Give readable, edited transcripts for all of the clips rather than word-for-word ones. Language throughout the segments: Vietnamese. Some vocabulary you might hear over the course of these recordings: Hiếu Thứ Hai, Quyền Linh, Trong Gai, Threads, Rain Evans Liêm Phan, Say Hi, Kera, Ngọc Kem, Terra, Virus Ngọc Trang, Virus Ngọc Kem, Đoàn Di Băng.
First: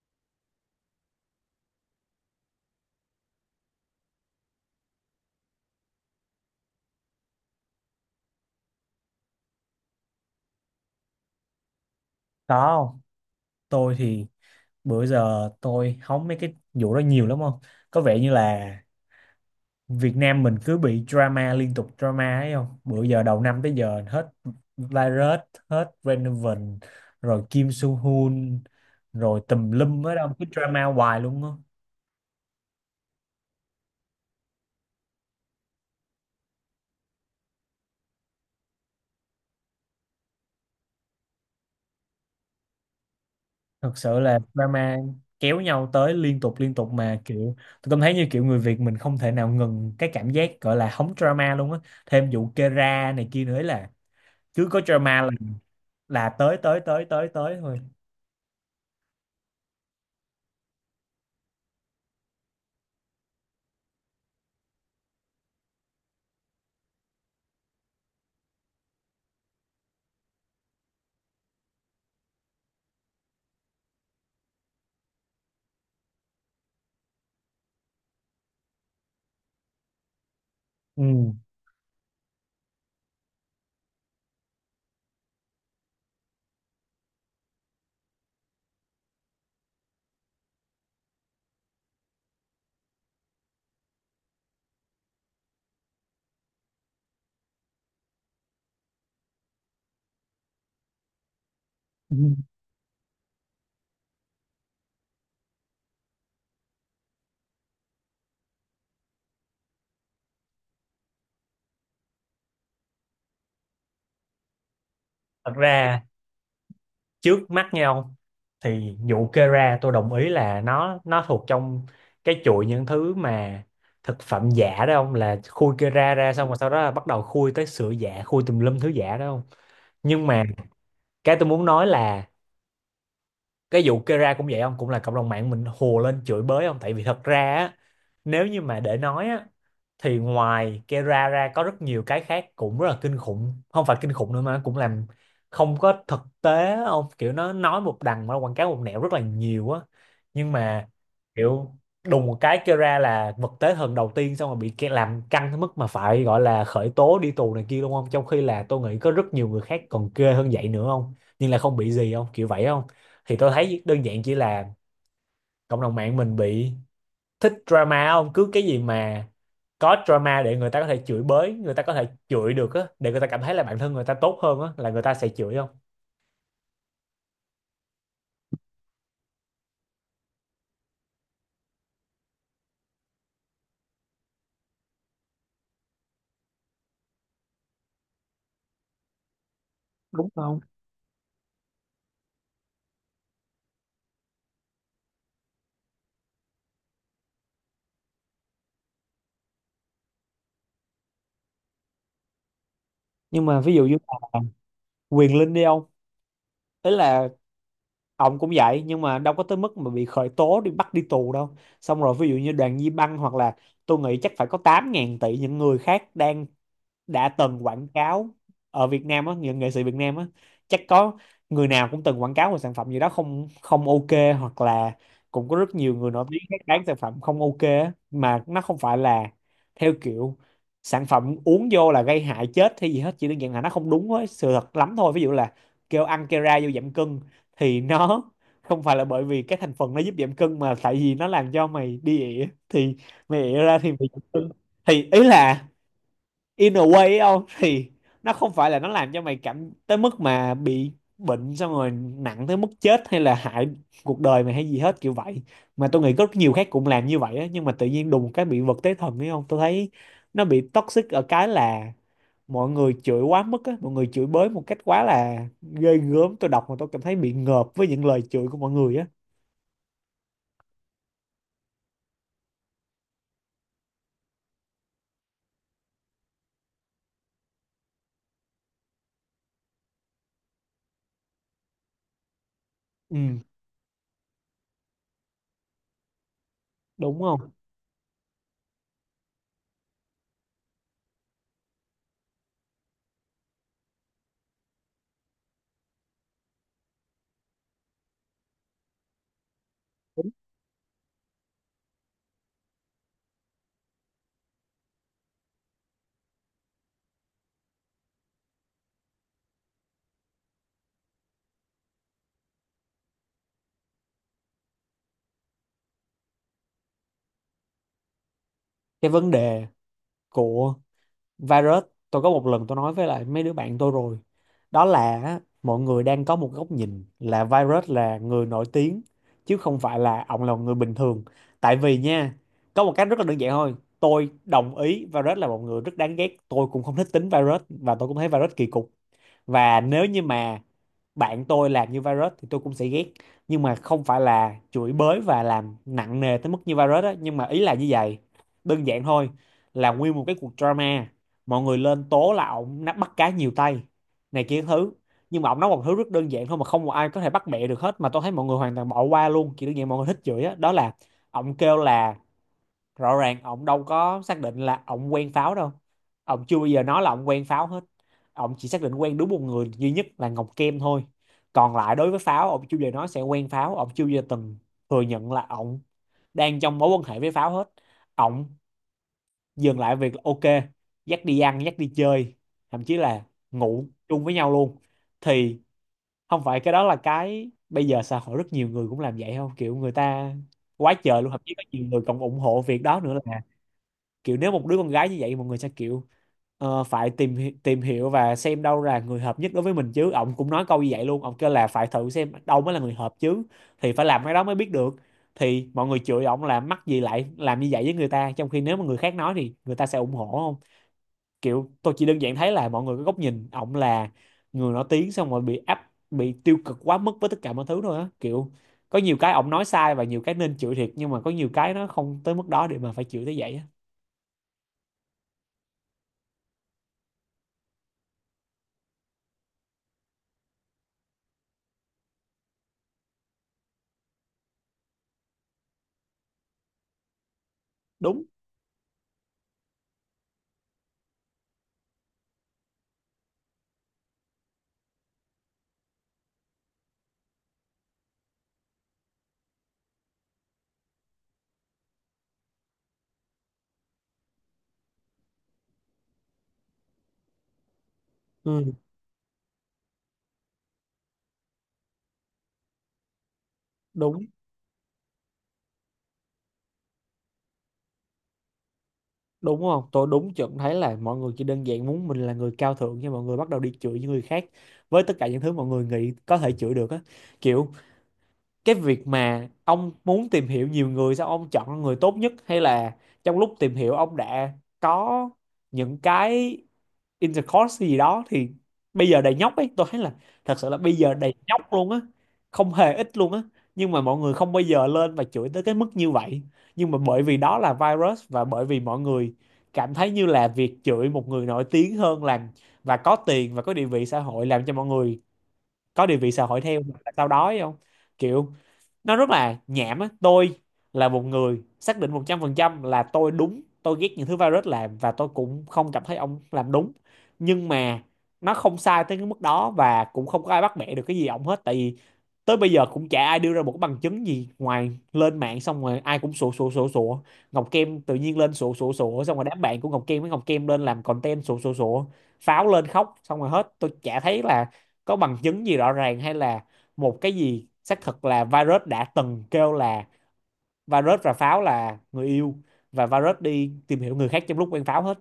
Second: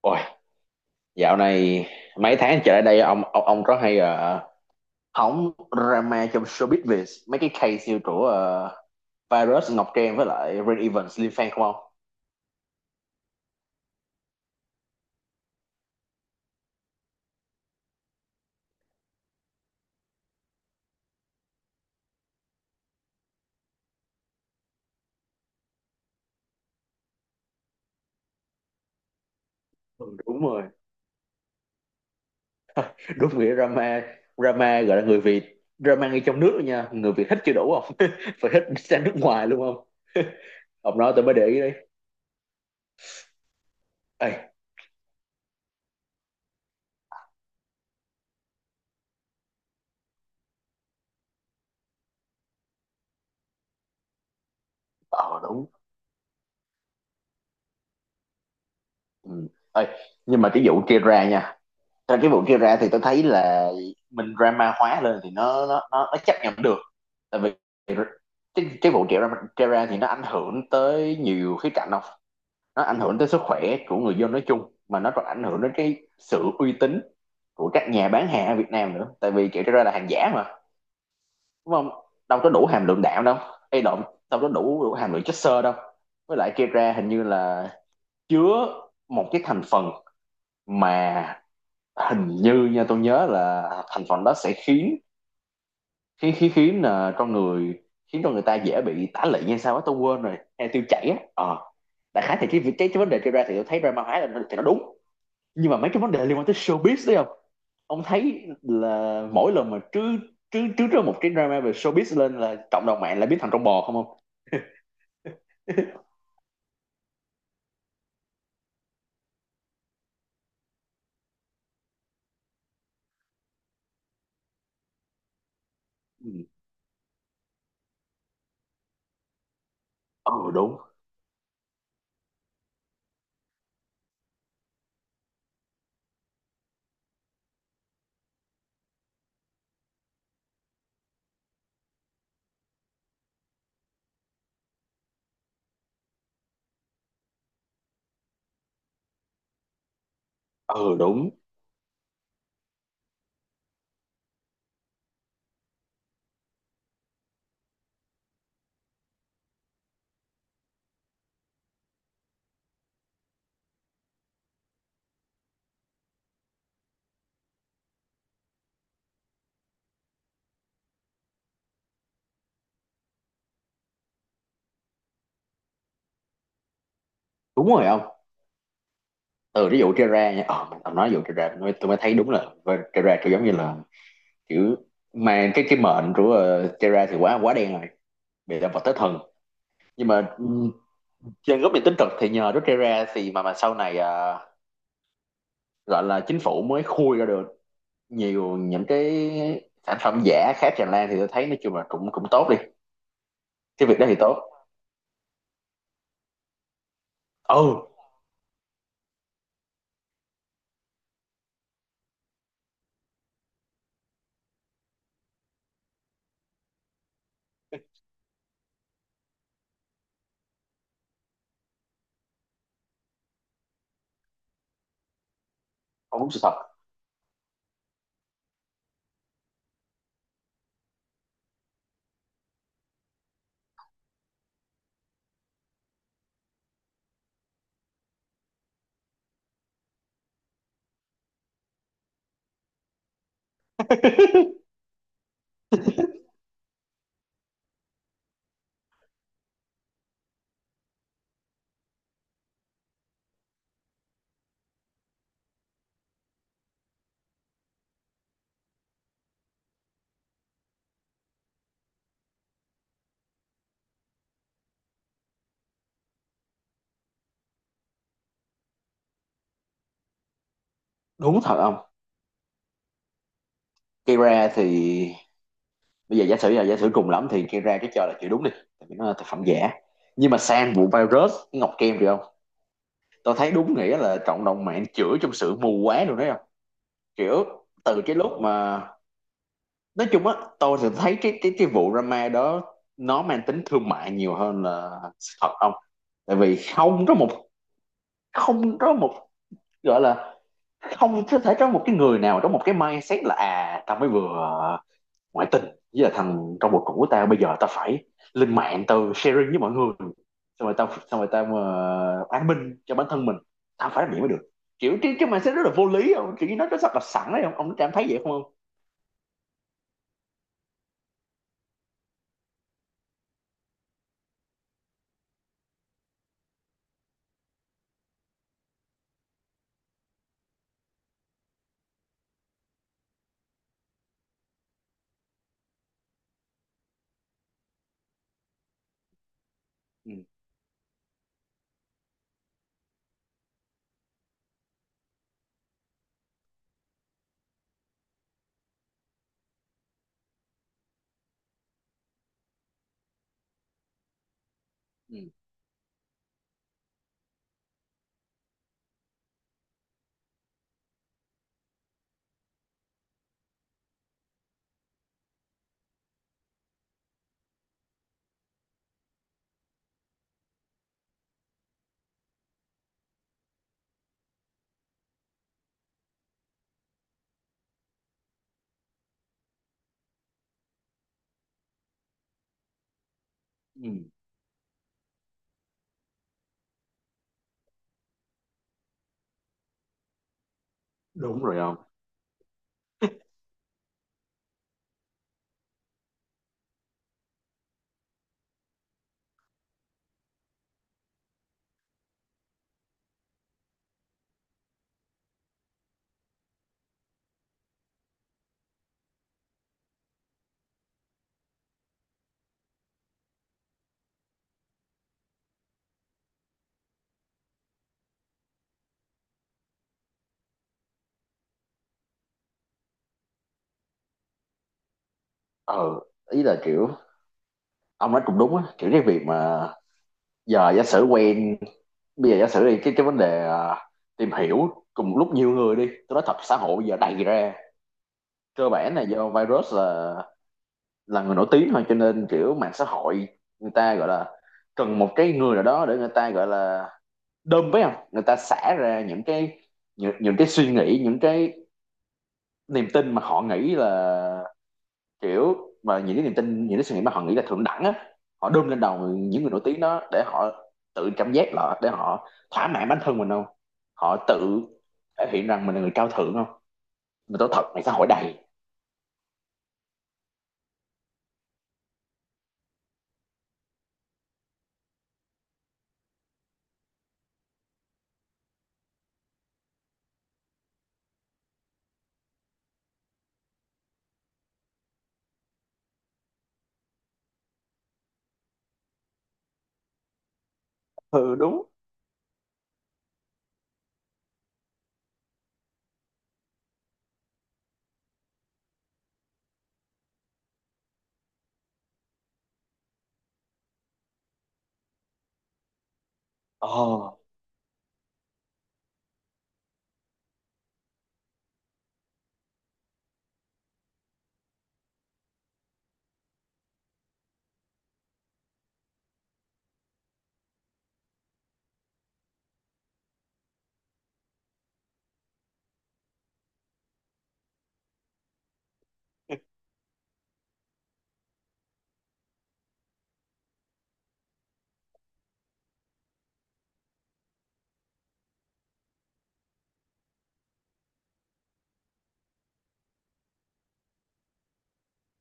Ôi, dạo này mấy tháng trở lại đây ông rất hay hóng drama trong showbiz Việt mấy cái case như của Virus Ngọc Trang với lại Rain Evans Liêm Phan không ông? Có không? Tôi thì bữa giờ tôi hóng mấy cái vụ đó nhiều lắm không? Có vẻ như là Việt Nam mình cứ bị drama liên tục drama ấy không? Bữa giờ đầu năm tới giờ hết Virus, hết Renovan, rồi Kim Soo Hyun, rồi tùm lum ở Ừ, đâu đúng cứ rồi, drama hoài luôn á. đúng nghĩa drama, drama gọi là người Việt drama ngay trong nước luôn nha, người Việt thích chưa đủ không? Phải thích sang nước ngoài luôn không? Ông nói tôi mới để ý đấy. Thật sự Ê, là drama kéo nhau tới liên tục mà kiểu tôi cảm thấy như kiểu người Việt mình không thể nào ngừng cái cảm giác gọi là hóng drama luôn á. Thêm vụ Kera này kia nữa ấy là cứ có drama là ờ đúng. Tới tới tới tới tới thôi. Ừ. Ê, nhưng mà cái vụ kia ra nha. Trong cái vụ kia ra thì tôi thấy là mình drama hóa lên thì nó chấp nhận được, tại vì cái vụ trẻ ra, thì nó ảnh hưởng tới nhiều khía cạnh không, nó ảnh hưởng tới sức khỏe của người dân nói chung, mà nó còn ảnh hưởng đến cái sự uy tín của các nhà bán hàng ở Việt Nam nữa, tại vì trẻ ra là hàng giả mà, Ừ. đúng không, đâu có đủ hàm lượng đạm đâu, hay động, đâu có đủ hàm lượng chất xơ đâu, với lại trẻ ra hình như là chứa một cái thành phần mà hình như nha, tôi nhớ là thành phần đó sẽ khiến, khí khí khiến là con người, khiến cho người ta dễ bị tả lị hay sao á, tôi quên rồi, hay tiêu chảy á, ờ Ừ, đại khái thì cái vấn đề kia ra thì tôi thấy drama hóa là thì nó đúng, nhưng mà mấy cái vấn đề liên quan tới showbiz đấy không, ông thấy là mỗi lần mà trứ trứ trứ ra một cái drama về showbiz lên là cộng đồng mạng lại biến thành con bò không không. thật ra trước mắt nhau thì vụ kê ra tôi đồng ý là nó thuộc trong cái chuỗi những thứ mà thực phẩm giả đó không, là khui kê ra Ừ. ra xong rồi sau đó là bắt đầu khui tới sữa giả, khui tùm lum thứ giả đó không. Nhưng Ờ, mà đúng. cái tôi muốn nói là cái vụ Kera cũng vậy không, cũng là cộng đồng mạng mình hùa lên chửi bới không, tại vì thật ra á, nếu như mà để nói á thì ngoài Kera ra có rất nhiều cái khác cũng rất là kinh khủng, không phải kinh khủng nữa mà nó cũng làm không có thực tế á, ông kiểu nó nói một đằng mà nó quảng cáo một nẻo rất là nhiều á. Nhưng mà Ừ đúng. kiểu đùng một cái Kera là vật tế thần đầu tiên xong rồi bị làm căng tới mức mà phải gọi là khởi tố, đi tù này kia, đúng không, trong khi là tôi nghĩ có rất nhiều người khác còn ghê hơn vậy nữa không, nhưng là không bị gì không, kiểu vậy không. Thì tôi thấy đơn giản chỉ là cộng đồng mạng mình bị thích drama không, cứ cái gì mà có drama để người ta có thể chửi bới, người ta có thể chửi được á, để người ta cảm thấy là bản thân người ta tốt hơn á là người ta sẽ chửi không, Đúng rồi không. Từ ví dụ Terra nha, ờ mình ông nói ví dụ Terra tôi mới thấy đúng là với Terra kiểu giống như là kiểu mà cái mệnh của Terra thì quá quá đen rồi, bị là vật tới thần, nhưng đúng mà ừ, không. trên góc nhìn tích cực thì nhờ Rút ra thì mà sau này à, gọi là chính phủ mới khui ra được nhiều những cái sản phẩm giả khác tràn lan thì tôi thấy nói chung là cũng cũng tốt đi, Nhưng mà ví dụ cái việc như đó thì tốt. là Quyền Linh đi ông, ý là Ừ, ông cũng vậy nhưng mà đâu có tới mức mà bị khởi tố đi bắt đi tù đâu. Xong rồi ví dụ như Đoàn Di Băng hoặc là tôi nghĩ chắc phải có 8 ngàn tỷ những người khác đang đã từng quảng cáo ở Việt Nam á, những nghệ sĩ Việt Nam á chắc có người nào cũng từng quảng cáo một sản phẩm gì đó không không ok, hoặc là cũng có rất nhiều người không nổi đúng tiếng sự thật. khác bán sản phẩm không ok á, mà nó không phải là theo kiểu sản phẩm uống vô là gây hại chết hay gì hết, chỉ đơn giản là nó không đúng với sự thật lắm thôi. Ví dụ là kêu ăn Kera vô giảm cân thì nó không phải là bởi vì cái thành phần nó giúp giảm cân mà tại vì nó làm cho mày đi ỉa, thì mày ỉa ra thì mày giảm cân. Thì ý là in a way ấy không, thì nó không phải là nó làm cho mày cảm tới mức mà bị bệnh xong rồi nặng tới mức chết hay là hại cuộc đời mày hay gì hết kiểu vậy. Mà tôi nghĩ có rất nhiều khác cũng làm như vậy á nhưng mà tự nhiên đùng một cái bị vật tế thần ấy không. Tôi thấy nó bị toxic ở cái là mọi người chửi quá mức á, mọi người chửi bới một cách quá là ghê gớm, tôi đọc mà tôi cảm thấy bị ngợp với những lời chửi của mọi người á. Đúng thật không. Kira thì bây giờ giả sử là, giả sử cùng lắm thì Kira cái cho là chữ đúng đi, tại vì nó là thực phẩm giả, nhưng mà sang vụ virus ngọc kem rồi không, tôi Ừ, thấy đúng nghĩa là cộng đồng mạng chửi trong sự mù quáng rồi đấy không, đúng kiểu không. từ cái lúc mà nói chung á, tôi thì thấy cái vụ drama đó nó mang tính thương mại nhiều hơn là sự thật không, tại vì không có một gọi là không có thể có một cái người nào trong một cái mindset là, à tao mới vừa ngoại tình với là thằng trong một cuộc của tao, bây giờ tao phải lên mạng tao sharing với mọi người, xong rồi tao, an minh cho bản thân mình, tao phải làm gì mới được, kiểu cái mindset rất là vô lý không, kiểu như nó rất là sẵn đấy không, ông cảm thấy vậy không không. Cái vấn đề của virus, tôi có một lần tôi nói với lại mấy đứa bạn tôi rồi, đó là á, mọi người đang có một góc nhìn là virus là người nổi tiếng chứ không phải là ông là một người bình thường. Tại vì nha, có một cách rất là đơn giản thôi, tôi đồng ý virus là một người rất đáng ghét, tôi cũng không thích tính virus và tôi cũng thấy virus kỳ cục, và nếu Ừ, như mà bạn tôi làm như virus thì tôi cũng sẽ ghét, nhưng mà không phải là chửi bới và làm nặng nề tới mức như virus á. Nhưng mà ý là như vậy, đơn giản thôi. Là nguyên một cái cuộc drama mọi người lên tố là ổng bắt cá nhiều tay này kia thứ, ừ, nhưng mà ổng nói một thứ rất đơn giản thôi mà không một ai có thể bắt bẻ được hết, mà tôi thấy mọi người hoàn toàn bỏ qua luôn, chỉ đơn giản mọi người thích chửi á. Đó là ổng kêu là rõ ràng ông đâu có xác định là ông quen pháo đâu, ông chưa bao giờ nói là ông quen pháo hết. Ông chỉ xác định quen đúng một người duy nhất là Ngọc Kem thôi. Còn lại đối với pháo, ông chưa bao giờ nói sẽ quen pháo, ông chưa bao giờ từng thừa nhận là ông đang trong mối quan hệ với pháo hết. Ông dừng lại việc là ok, dắt đi ăn dắt đi chơi, thậm chí là ngủ ừ. chung với nhau luôn. Thì không phải cái đó là cái bây giờ xã hội rất nhiều người cũng làm vậy không, kiểu người ta quá trời luôn, Đúng, thậm đúng chí rồi. có nhiều người còn ủng hộ việc đó nữa là kiểu nếu một đứa con gái như vậy mọi người sẽ kiểu ờ, phải tìm hiểu và xem đâu là người hợp nhất đối với mình chứ. Ông cũng nói câu như vậy luôn, ông kêu là phải thử xem đâu mới là người hợp chứ, thì phải làm cái đó mới biết được. Thì mọi người chửi ông là mắc gì lại làm như vậy với người ta, trong khi nếu mà người khác nói thì người ta sẽ ủng hộ không. Kiểu tôi chỉ đơn giản thấy là mọi người có góc nhìn ông là người nổi tiếng xong rồi bị áp bị tiêu cực quá mức với tất cả mọi thứ thôi á. Kiểu có nhiều cái ông nói sai và nhiều cái nên chửi thiệt, nhưng mà có nhiều cái nó không tới mức đó để mà phải chửi tới vậy á. Ờ ý là kiểu ông nói cũng đúng á, kiểu cái việc mà giờ giả sử quen, bây giờ giả sử đi cái vấn đề à, tìm hiểu cùng lúc nhiều người đi, tôi nói thật xã hội bây giờ đầy ra, Đúng. cơ bản là do virus là người nổi tiếng thôi, cho nên kiểu mạng xã hội người ta gọi là cần một cái người nào đó để người ta gọi là đơm với không, người ta xả ra những cái những cái suy nghĩ, những cái niềm tin mà họ nghĩ là kiểu, mà những cái niềm tin, những cái suy nghĩ mà họ nghĩ là thượng đẳng á, họ đơm Ừ. lên đầu những người nổi tiếng đó để họ tự cảm giác là, để họ thỏa mãn bản thân mình không, Đúng, họ tự thể hiện rằng mình là người cao thượng không, mình tốt thật, này xã hội đầy. đúng không. Tôi đúng chuẩn thấy là mọi người chỉ đơn giản muốn mình là người cao thượng nhưng mọi người bắt đầu đi chửi những người khác với tất cả những thứ mọi người nghĩ có thể chửi được á. Kiểu cái việc mà ông muốn tìm hiểu nhiều người sao ông chọn người tốt nhất, hay là trong lúc tìm hiểu ông đã có những cái intercourse gì đó thì bây giờ đầy nhóc ấy. Tôi thấy là thật sự là bây giờ đầy Ừ đúng. nhóc luôn á, không hề ít luôn á, nhưng mà mọi người không bao giờ lên và chửi tới cái mức như vậy. Nhưng mà bởi vì đó là virus và bởi vì mọi người cảm thấy như là việc chửi một người nổi tiếng hơn làm và có tiền và có địa vị xã hội làm cho mọi người có địa vị xã hội theo, hoặc là Ồ. tao đói không. Kiểu nó rất là nhảm á. Tôi là một người xác định 100% là tôi đúng, tôi ghét những thứ virus làm và tôi cũng không cảm thấy ông làm đúng, nhưng mà nó không sai tới cái mức đó và cũng không có ai bắt bẻ được cái gì ông hết, tại vì tới bây giờ cũng chả ai đưa ra một cái bằng chứng gì, ngoài lên mạng xong rồi ai cũng sủa sủa sủa sủa. Ngọc Kem tự nhiên lên sủa sủa sủa, xong rồi đám bạn của Ngọc Kem với Ngọc Kem lên làm content sủa sủa sủa, pháo lên khóc xong rồi hết. Tôi chả thấy là có bằng chứng gì rõ ràng, hay là một cái gì xác thực là virus đã từng kêu là virus và pháo là người yêu, và virus đi tìm hiểu người khác trong lúc quen pháo hết.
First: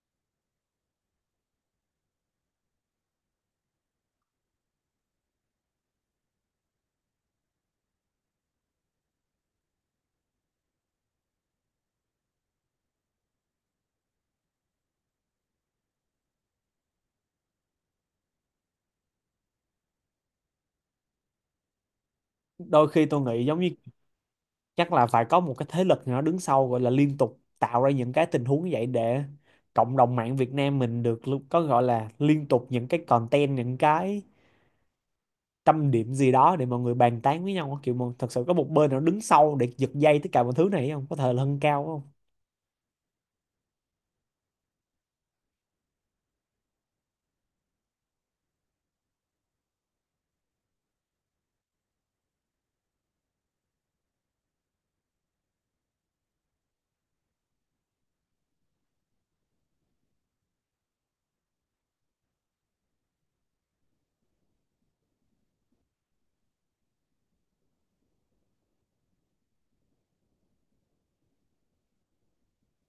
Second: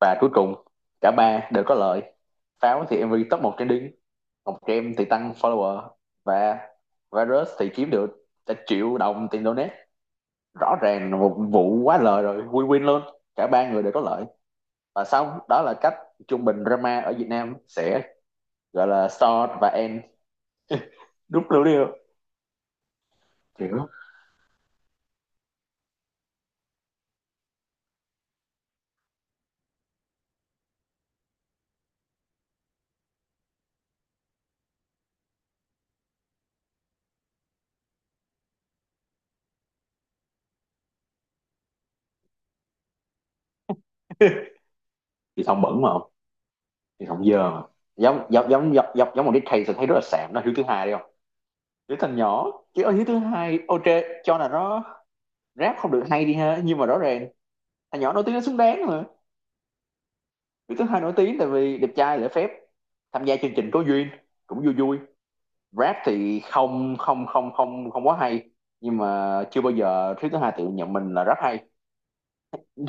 Và cuối cùng cả ba đều có lợi, pháo thì em MV top 1 trending, ngọc kem thì tăng follower, và virus thì kiếm được cả triệu đồng tiền donate, rõ ràng là một vụ quá lời rồi, win win luôn, cả ba người đều có lợi, và xong đó là cách trung bình drama ở Việt Nam sẽ gọi là start và end, đúng lưu đi Đôi khi tôi nghĩ giống như hiểu. chắc là phải có một cái thế lực nào đó đứng sau gọi là liên tục tạo ra những cái tình huống như vậy để cộng đồng mạng Việt Nam mình được có gọi là liên tục những cái content, những cái tâm điểm gì đó để mọi người bàn tán với nhau, kiểu mà thật sự có một bên nào đứng sau để giật dây tất cả mọi thứ này không, có thể là hơn cao không. Thì thông bẩn mà không, thì thông dơ mà, giống giống giống giống giống một cái case tôi thấy rất là sạm đó, hiếu thứ hai đi không, đứa thằng nhỏ, chứ ở hiếu thứ hai ok, cho là nó rap không được hay đi ha, nhưng mà rõ ràng thằng nhỏ nổi tiếng nó xứng đáng mà, hiếu thứ hai nổi tiếng tại vì đẹp trai, lễ phép, tham gia chương trình có duyên, cũng vui vui, rap thì không không không không không quá hay, nhưng mà chưa bao giờ hiếu thứ hai tự nhận mình là rap hay,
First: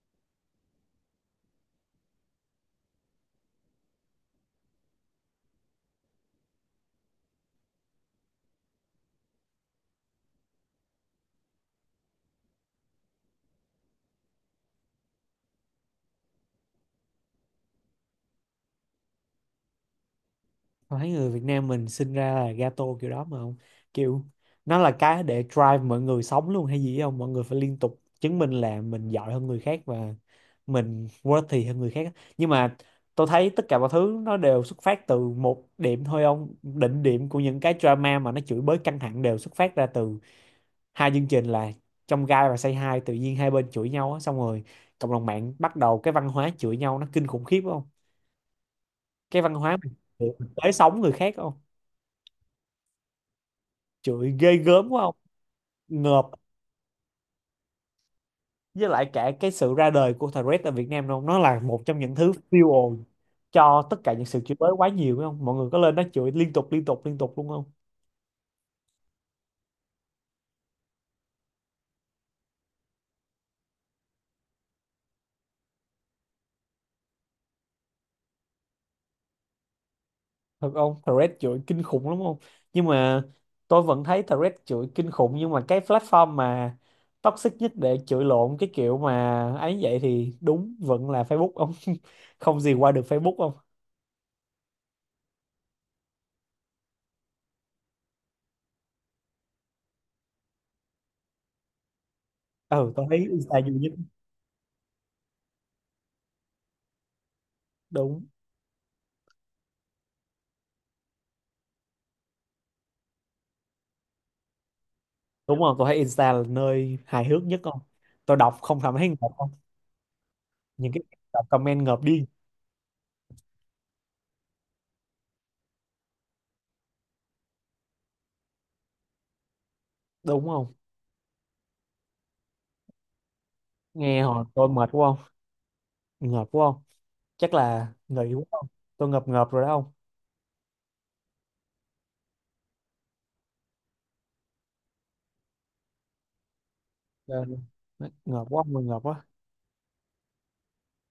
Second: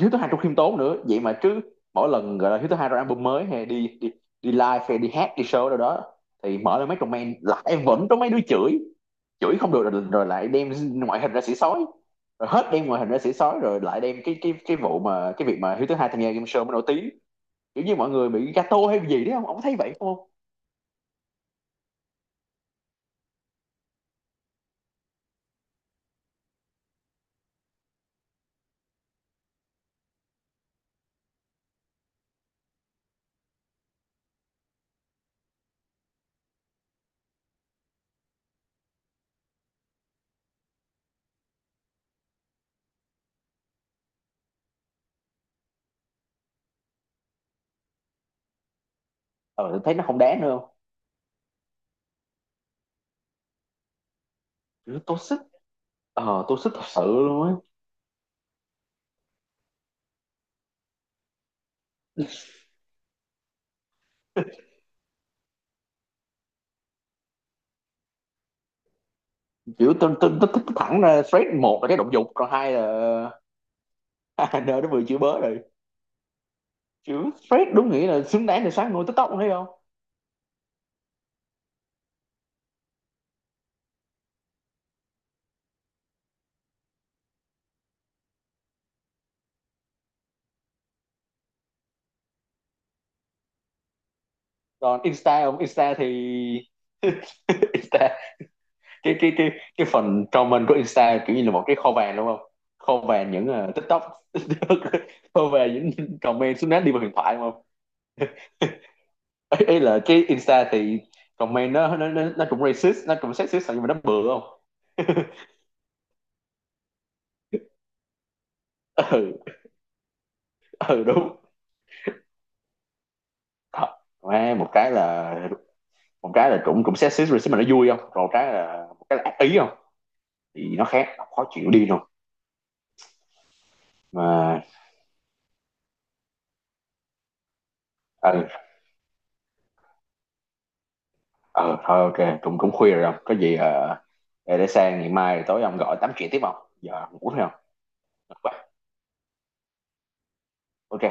Hiếu thứ hai trong khiêm tốn nữa vậy mà chứ, mỗi lần gọi là Hiếu thứ hai ra album mới hay đi đi đi live hay đi hát đi show đâu đó, thì mở lên mấy comment lại vẫn có mấy đứa chửi, chửi không được rồi, lại đem ngoại hình ra xỉ sói, rồi hết đem ngoại hình ra xỉ sói rồi lại đem cái vụ mà cái việc mà Hiếu thứ hai tham gia game show mới nổi tiếng, kiểu như mọi người bị gato hay gì đấy không, ông thấy vậy không? Thấy người Việt Nam mình sinh ra là gato kiểu đó mà không, kiểu nó là cái để drive mọi người sống luôn hay gì không. Mọi người phải liên tục chứng minh là mình giỏi hơn người khác và mình worthy hơn người khác, nhưng mà tôi thấy tất cả mọi thứ nó đều xuất phát từ một điểm thôi ông. Đỉnh điểm của những cái drama mà nó chửi bới căng thẳng đều xuất phát ra từ hai chương trình là trong gai và say hi, tự nhiên hai bên chửi nhau á, xong rồi cộng đồng mạng bắt đầu cái văn hóa chửi nhau nó kinh khủng khiếp không. Cái văn hóa Ờ thấy nó không đáng mình nữa không, tới sống người khác không, chửi ghê gớm kiểu quá không. tôi sức, Ngợp. ờ tôi sức thật sự luôn á, Với lại cả cái sự ra đời của Threads tại Việt Nam luôn, nó là một trong những thứ fuel ồn cho tất cả những sự chửi bới quá nhiều phải không, mọi người có lên đó chửi liên tục liên tục liên tục luôn không. kiểu tôi thẳng ra straight một là cái động dục còn hai là nơi nó vừa chửi bớ rồi, chữ Fred đúng nghĩa là xứng đáng để sáng ngôi TikTok thấy không. Thật không, Threads chửi kinh khủng lắm không, nhưng mà tôi vẫn thấy Threads chửi kinh khủng, nhưng mà cái platform mà toxic nhất để chửi lộn, cái kiểu mà ấy, vậy thì đúng vẫn là Facebook ông. Không gì qua được Facebook không. Còn Insta không, Insta thì Insta, cái cái phần comment của Insta kiểu như là một cái kho vàng đúng không, Ừ, kho tôi thấy vàng những Insta ờ, nhiều nhất. TikTok, kho vàng những comment xứng đáng đi vào huyền thoại đúng không. Đúng. Ấy, ấy là cái Insta thì comment nó cũng racist, nó cũng sexist, nhưng mà nó bừa không. Đúng rồi, tôi thấy Insta là nơi hài hước nhất không, tôi đọc không cảm thấy ngợp không, Ừ. những cái Ừ đúng. đọc comment ngợp đi. Đó. Một cái là, cũng cũng sexist racist mà nó vui không, còn một cái là, ác ý không, Đúng không, thì nó khác, khó chịu đi rồi nghe hồi mà. tôi mệt quá không, ngợp quá không, chắc là nghỉ quá Ừ, không. Tôi ngợp ngợp rồi đó không. ừ thôi ok cũng cũng khuya rồi không có gì, ờ, để sang ngày mai tối ông gọi tám chuyện tiếp không, giờ ngủ thấy Trời không. ơi, ngợp Ok. quá không ngợp quá. Ok.